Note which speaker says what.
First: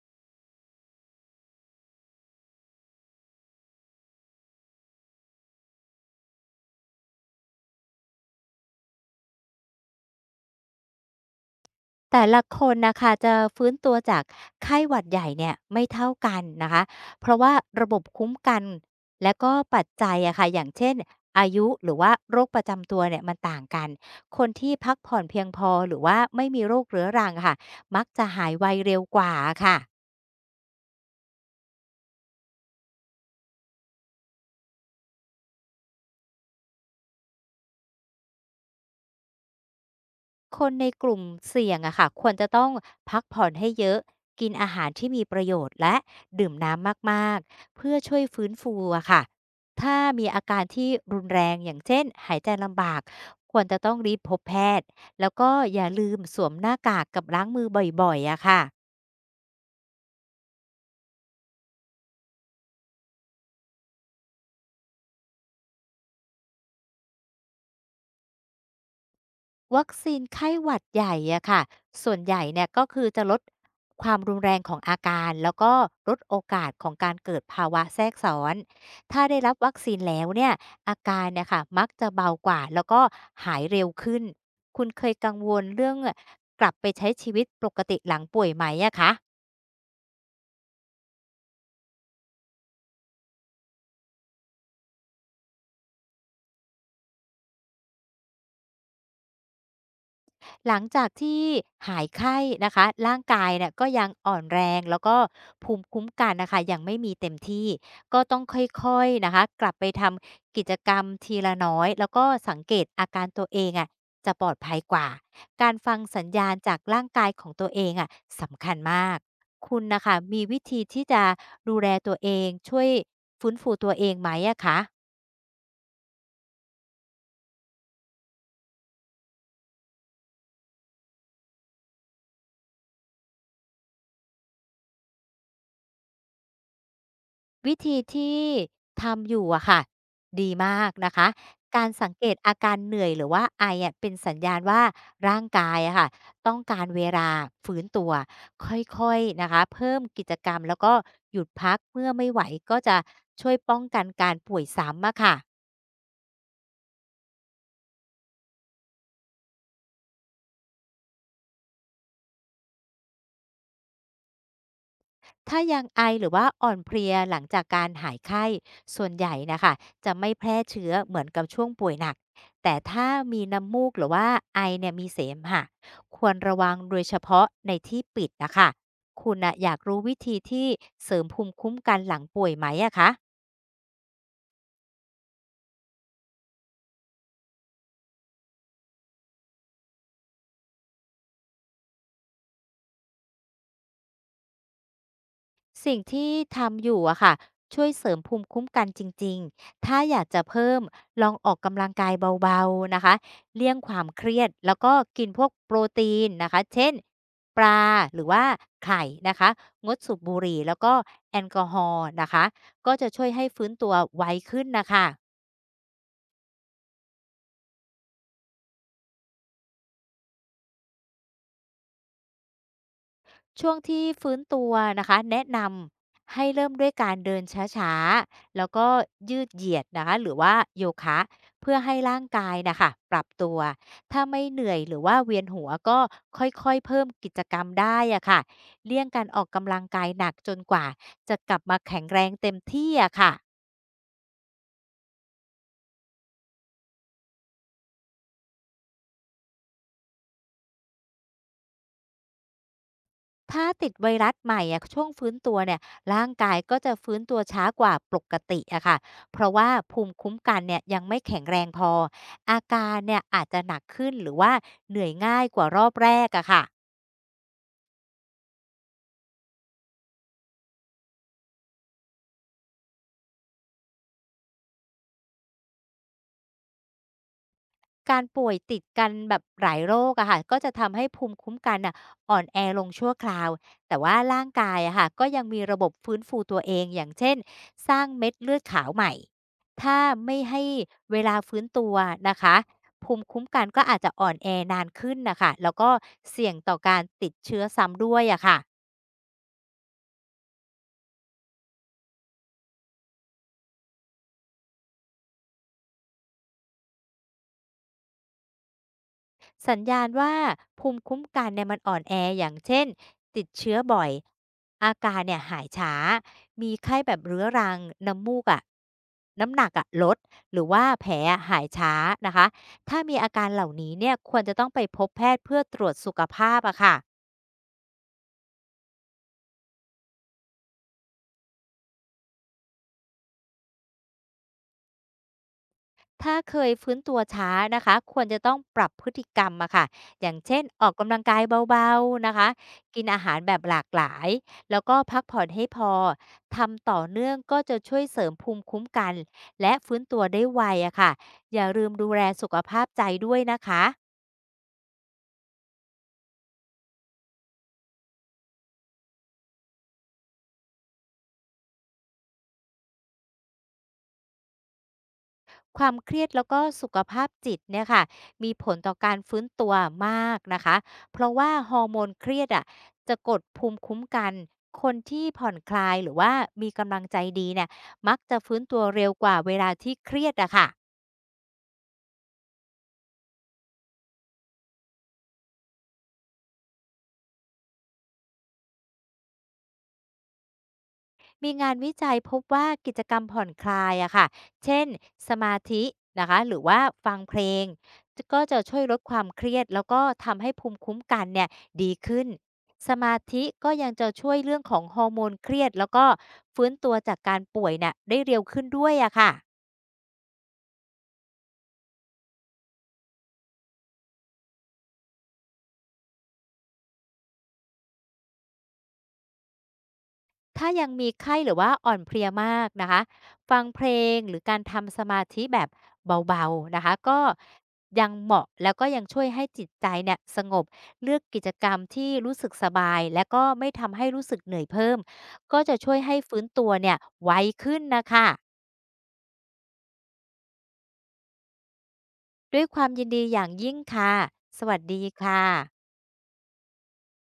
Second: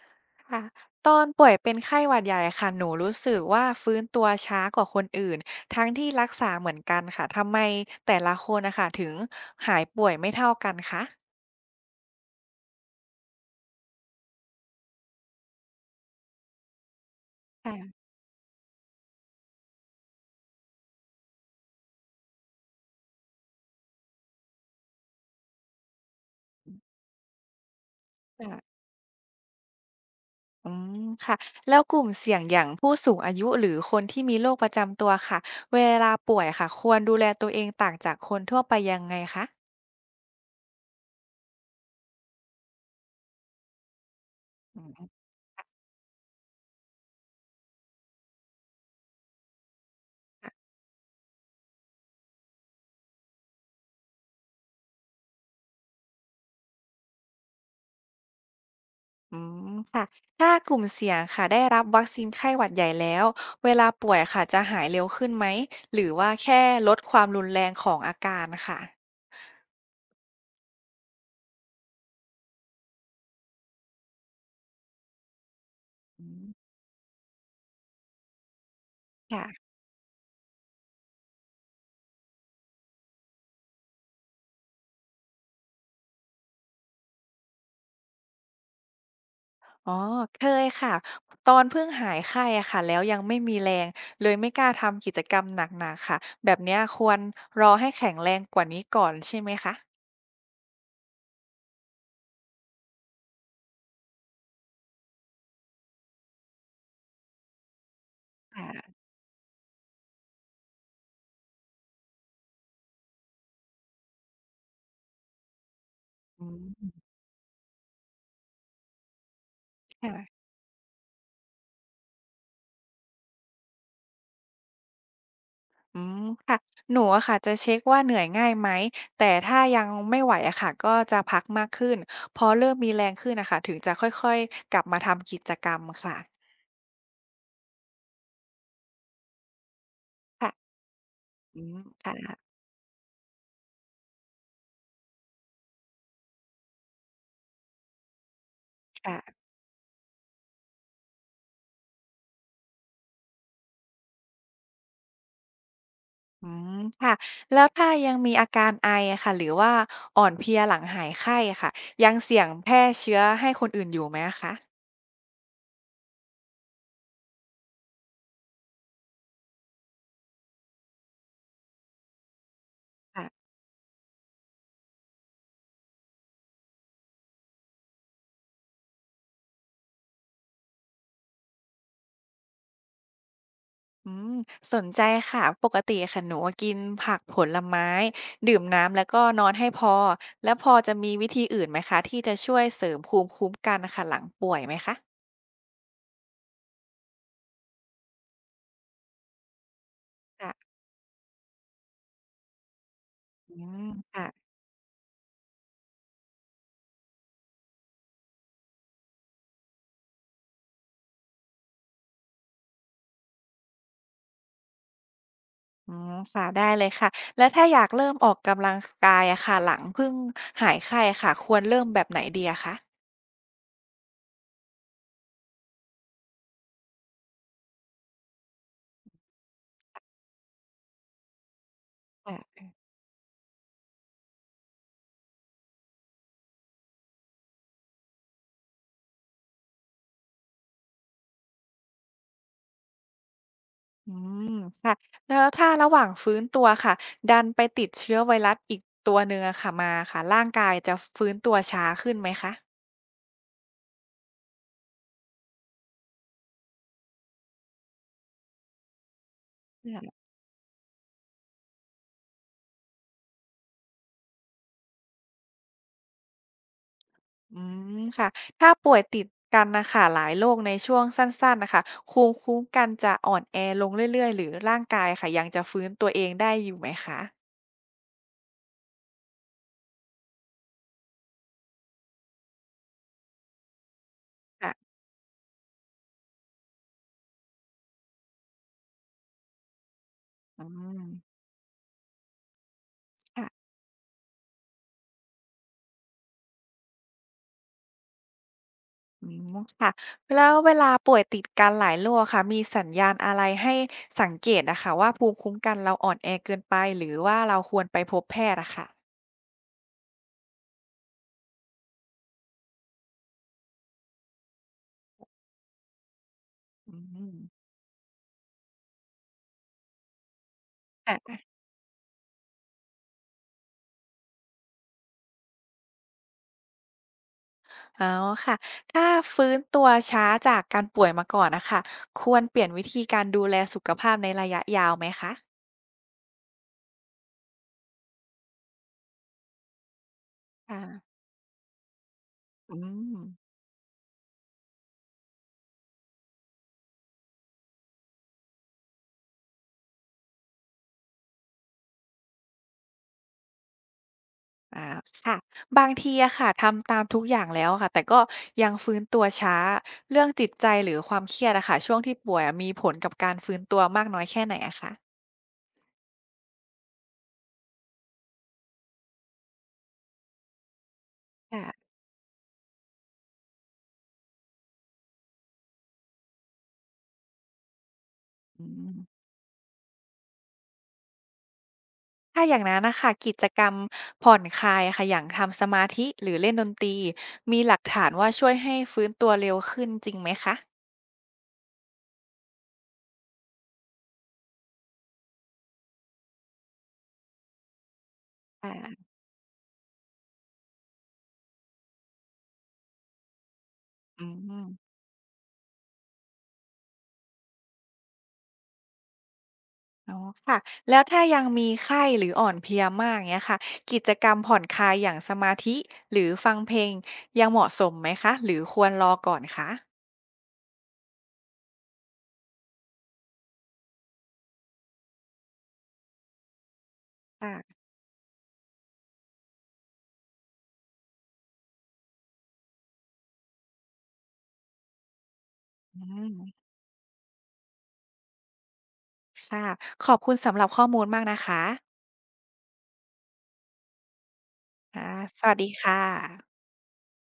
Speaker 1: ค่ะตอนป่วยเป็นไข้หวัดใหญ่ค่ะ หนูรู้สึกว่าฟื้นตัวช้ากว่าคนอื่น ทั้งที่รักษาเหมือนกันค่ะ ทำไมแต่ละคนนะคะถึงหายป่วยไม่เท่ากันคะ
Speaker 2: แต่ละคนนะคะจะฟื้นตัวจากไข้หวัดใหญ่เนี่ยไม่เท่ากันนะคะเพราะว่าระบบ
Speaker 1: ค่ะ
Speaker 2: คุ้มกันและก็ปัจจัยอะค่ะอย่างเช่นอายุหรือว่าโรคประจำตัวเนี่ยมันต่างกันคนที่พักผ่อนเพียงพอหรือว่าไม่มีโรคเรื้อรังอะค่ะมักจะหายไว
Speaker 1: ค่ะ
Speaker 2: เร็วกว่าค่ะ
Speaker 1: อืมค่ะ แล้วกลุ่มเสี่ยงอย่างผู้สูงอายุหรือคนที่มีโรคประจำตัวค่ะ เวลาป่วยค่ะ ควรดูแลตัวเองต่างจากคนทั่วไปยังไงคะ
Speaker 2: คนในกลุ่มเสี่ยงอะค่ะควรจะต้องพักผ่อนให้เยอะกินอา
Speaker 1: อื
Speaker 2: หารที่
Speaker 1: ม
Speaker 2: มีประโยชน์และดื่มน้ำมากๆเพื่อช่วยฟื้นฟูอะค่ะถ้ามีอาการที่รุนแรงอย่างเช่นหายใจลำบากควรจะต้องรีบพบแพทย์แล้วก็อย่าลืมสวมหน้ากากกับล้างมือบ่อยๆอะค่ะ
Speaker 1: อืมค่ะถ้ากลุ่มเสี่ยงค่ะได้รับวัคซีนไข้หวัดใหญ่แล้ว เวลาป่วยค่ะจะหายเร็วขึ้นไหม หรือว่าแค่ลดความรุนแรงของอาการค่ะ
Speaker 2: วัคซีนไข้หวัดใหญ่อะค่ะส่วนใหญ่เนี่ยก็คือจะลดความรุนแรงของอาการ แล้วก็ลด
Speaker 1: อื
Speaker 2: โอกา
Speaker 1: ม
Speaker 2: สของการเกิดภาวะแทรกซ้อน ถ้าได้รับ
Speaker 1: ค่ะ
Speaker 2: วัคซีนแล้วเนี่ยอาการเนี่ยค่ะมักจะเบากว่าแล้วก็หายเร็วขึ้น คุณเคยกังวลเรื่องกลับไปใช้ชีวิตปกติหลังป่วยไหมอะคะ
Speaker 1: อ๋อเคยค่ะ ตอนเพิ่งหายไข้อะค่ะแล้วยังไม่มีแรงเลยไม่กล้าทำกิจกรรมหนักๆค่ะ แบบเนี้ยควรรอให้แข็งแรงกว่านี้ก่อนใช่ไหมคะ
Speaker 2: หลังจากที่หายไข้นะคะร่างกายเนี่ยก็ยังอ่อนแรงแล้วก็ภูมิคุ้มกันนะคะยังไม่มีเต็มที่ก็ต้อง
Speaker 1: ค่ะ
Speaker 2: ค่อยๆนะคะกลับไปทำกิจกรรมทีละน้อยแล้วก็สังเกตอาการตัวเองอะจะปลอดภัยกว่าการฟังสัญ
Speaker 1: อื
Speaker 2: ญาณจาก
Speaker 1: ม
Speaker 2: ร่างกายของตัวเองอะสำคัญมากคุณนะคะ
Speaker 1: ค่ะ
Speaker 2: มีวิธีที่จะดูแลตัวเองช่วยฟื้นฟูตัวเองไหมอะคะ
Speaker 1: อืมค่ะหนูอะค่ะจะเช็กว่าเหนื่อยง่ายไหมแต่ถ้ายังไม่ไหวอะค่ะก็จะพักมากขึ้นพอเริ่มมีแรงขึ้นนะคะถึงจะค่อยๆกลับมาทำกิจกรรมค่ะ
Speaker 2: วิธีที่ทำอยู่อะค่ะ
Speaker 1: ค่ะ
Speaker 2: ดีมากนะคะ
Speaker 1: อืม
Speaker 2: การสังเกต
Speaker 1: ค่ะ
Speaker 2: อาการเหนื่อยหรือว่าไออะเป็นสัญญาณว่าร่างกายอะค่ะต้องการเวลาฟื้นตัวค่อย
Speaker 1: ค่ะ
Speaker 2: ๆนะคะเพิ่มกิจกรรมแล้วก็หยุดพักเมื่อไม่ไหวก็จะช่วยป้องกันการป่วยซ้ำอะค่ะ
Speaker 1: อืมค่ะแล้วถ้ายังมีอาการไออะค่ะหรือว่าอ่อนเพลียหลังหายไข้อะค่ะยังเสี่ยงแพร่เชื้อให้คนอื่นอยู่ไหมอะคะ
Speaker 2: ถ้ายังไอหรือว่าอ่อนเพลียหลังจากการหายไข้ส่วนใหญ่นะคะจะไม่แพร่เชื้อเหมือนกับช่วงป่วยหนักแต่ถ้ามี
Speaker 1: ค่ะ
Speaker 2: น้ำมูกหรือว่าไอเนี่ยมีเสมหะควรระวังโดยเฉพาะในที่ปิดนะคะคุณนะอยากรู้วิธีที่เสริมภูมิคุ้มกันหลังป่วยไหมอะคะ
Speaker 1: อืมสนใจค่ะปกติค่ะหนูกินผักผลไม้ดื่มน้ำแล้วก็นอนให้พอแล้วพอจะมีวิธีอื่นไหมคะที่จะช่วยเสริมภูมิคุ้มกันนะคะหลังป่วยไหมคะ
Speaker 2: สิ่งที่ทำอยู่อะค่ะช่วยเสริมภูมิคุ้มกันจริงๆ ถ้าอยากจะ
Speaker 1: ค่ะ
Speaker 2: เพิ่มลองออกกำลังกายเบาๆนะคะ
Speaker 1: อื
Speaker 2: เลี่ยง
Speaker 1: ม
Speaker 2: ความเค
Speaker 1: ค่ะ
Speaker 2: รียดแล้วก็กินพวกโปรตีนนะคะเช่นปลาหรือว่าไข่นะคะงดสูบบุหรี่แล้วก็แอลกอฮอล์นะคะก็จะช่วยให้ฟื้นตัวไวขึ้นนะคะ
Speaker 1: อืมค่ะได้เลยค่ะแล้วถ้าอยากเริ่มออกกำลังกายอะค่ะหลังเพิ่งหายไข้อะค่ะควรเริ่มแบบไหนดีอะคะ
Speaker 2: ช่วงที่ฟื้นตัวนะคะแนะนำให้เริ่มด้วยการเดินช้าๆแล้วก็ยืดเหยียดนะคะหรือว่าโยคะเพื่อให้ร่าง
Speaker 1: ค่
Speaker 2: กาย
Speaker 1: ะ
Speaker 2: นะคะปรับตัวถ้าไม่เหนื่อยหรือว่าเวียนหัวก็ค่อยๆเพิ่มกิจกรรมได้อะค่ะเลี่ยงการออกกำลังกายหนักจนกว่าจะกลับมาแข็งแรงเต็มที่อะค่ะ
Speaker 1: อืมค่ะแล้วถ้าระหว่างฟื้นตัวค่ะดันไปติดเชื้อไวรัสอีกตัวหนึ่งอะค่ะมาค่ะร่างกายจะฟื้นตัวช้าขึ้นไหมค
Speaker 2: ถ้าติดไวรัสใหม่อะช่วงฟื้นตัวเนี่ยร่างกายก็จะฟื้นตัวช้ากว่าปกติอะค่ะเพราะว่าภูมิ
Speaker 1: ะ
Speaker 2: คุ้มกันเนี่ยยังไม่แข็งแรงพออาการเนี่ยอาจจะหนักขึ้นหรือว่าเหนื่อยง่ายกว่ารอบแรกอะค่ะ
Speaker 1: อืมค่ะถ้าป่วยติดกันนะคะหลายโรคในช่วงสั้นๆนะคะภูมิคุ้มกันจะอ่อนแอลงเรื่อยๆหรือร่างกายค่ะยังจะฟื้นตัวเองได้อยู่ไหมคะ
Speaker 2: การป่วยติดกันแบบหลายโรคอะค่ะก็จะทำให้ภูมิคุ้มกันน่ะอ่อนแอลงชั่วคราวแต่ว่าร่างกาย
Speaker 1: ค่ะ
Speaker 2: อะค่ะก็ยังมีระบบฟื้นฟูตัวเองอย่างเช่นสร้างเม็ดเลือดขาวใหม่ถ้าไม่ให้
Speaker 1: อืม
Speaker 2: เวลาฟื้นตัวนะคะภูมิคุ้มกัน
Speaker 1: ค่ะ
Speaker 2: ก็อาจจะอ่อนแอนานขึ้นนะคะแล้วก็เสี่ยงต่อการติดเชื้อซ้ำด้วยอะค่ะ
Speaker 1: อืมค่ะแล้วเวลาป่วยติดกันหลายโรคอะค่ะมีสัญญาณอะไรให้สังเกตอะค่ะว่าภูมิคุ้มกันเราอ่อนแอเกินไปหรือว่าเราควรไปพบแพทย์อะค่ะ
Speaker 2: สัญญาณว่าภูมิคุ้มกันเนี่ยมันอ่อนแออย่างเช่นติดเชื้อบ่อยอาการเนี่ยหายช้ามีไข้
Speaker 1: อื
Speaker 2: แบบ
Speaker 1: ม
Speaker 2: เรื้อรังน้ำมูกอะะน้ำหนักอะะลดหรือว่าแผ
Speaker 1: ค
Speaker 2: ลอะ
Speaker 1: ่ะ
Speaker 2: หายช้านะคะถ้ามีอาการเหล่านี้เนี่ยควรจะต้องไปพบแพทย์เพื่อตรวจสุขภาพอะค่ะ
Speaker 1: อ๋อค่ะถ้าฟื้นตัวช้าจากการป่วยมาก่อนนะคะควรเปลี่ยนวิธีการดูแลสุขภาพในระยะยาวไหมคะ
Speaker 2: ถ้าเคยฟื้นตัวช้านะคะควรจะต้องปรับพฤติกรรมอะค่ะอย่างเช่นออก
Speaker 1: อ
Speaker 2: กำลังกายเบาๆนะคะ
Speaker 1: อื
Speaker 2: กิน
Speaker 1: ม
Speaker 2: อาหารแบบหลากหลายแล้วก็พักผ่อนให้พอทำต่อเนื่องก็จะช่วยเสริมภูมิคุ้มกันและฟื้นตัวได้ไวอะค่ะอย่าลืมดูแลสุขภาพใจด้วยนะคะ
Speaker 1: อาค่ะบางทีอะค่ะทำตามทุกอย่างแล้วค่ะแต่ก็ยังฟื้นตัวช้าเรื่องจิตใจหรือความเครียดอะค่ะช่วงที่ป่วยอะมีผลกับการฟื้นตัวมากน้อยแค่ไหนอะคะ
Speaker 2: ความเครียดแล้วก็สุขภาพจิตเนี่ยค่ะมีผลต่อการฟื้นตัวมากนะคะเพราะว่า
Speaker 1: ค่ะ
Speaker 2: ฮอร์โมนเครียดอะจะกดภูมิคุ้มกันคนที่ผ่อนคลายหรือว่ามีกำลังใจดีเนี่ยมักจะฟื้น
Speaker 1: อื
Speaker 2: ตัว
Speaker 1: ม
Speaker 2: เร็วกว่าเวลาที่เครียดอะค่ะ
Speaker 1: ถ้าอย่างนั้นนะคะกิจกรรมผ่อนคลายค่ะอย่างทำสมาธิหรือเล่นดนตรีมีหลักฐานว่าช่วยให้ฟื้นตัวเร็วขึ้นจริงไหมคะ
Speaker 2: มีงานวิจัยพบว่ากิจกรรมผ่อนคลายอะค่ะเช่นสมาธินะคะหรือว่าฟังเพลงก็จะช่วยลดความเครียดแล้วก็ทำให้ภูมิคุ้มกันเนี่ยดีขึ้นสมาธิก็ยังจะ
Speaker 1: อื
Speaker 2: ช่วยเรื่องของ
Speaker 1: ม
Speaker 2: ฮอร์โมนเครียดแล้วก็ฟื้นตัวจากการป่วยเนี่ยได้เร็วขึ้นด้วยอะค่ะ
Speaker 1: อ๋อค่ะแล้วถ้ายังมีไข้หรืออ่อนเพลียมากเงี้ยค่ะกิจกรรมผ่อนคลายอย่างสมาธิหรือฟังเพลงยังเหมาะสมไหมคะหรือควรรอก่อนคะ
Speaker 2: ถ้ายังมีไข้หรือว่าอ่อนเพลียมากนะคะฟังเพลงหรือการทำสมาธิแบบเบาๆนะคะก็
Speaker 1: ค่ะ
Speaker 2: ยังเหมาะแล้วก็ยังช่วยให้จิตใจเนี่ยสงบเลือกกิจกรรมที่รู้สึกสบายและก็ไม่ทำให้รู้สึกเหนื่อยเพิ่มก็จะช่ว
Speaker 1: อื
Speaker 2: ยให้
Speaker 1: ม
Speaker 2: ฟื้นตัวเนี่ยไวขึ้นนะคะ
Speaker 1: ค่ะขอบคุณสำหรับข้อมูลมากนะคะ
Speaker 2: ด้วยความยินดีอย่างยิ่งค่ะสวัสดี
Speaker 1: ค่ะส
Speaker 2: ค่ะ
Speaker 1: วัสดีค่ะ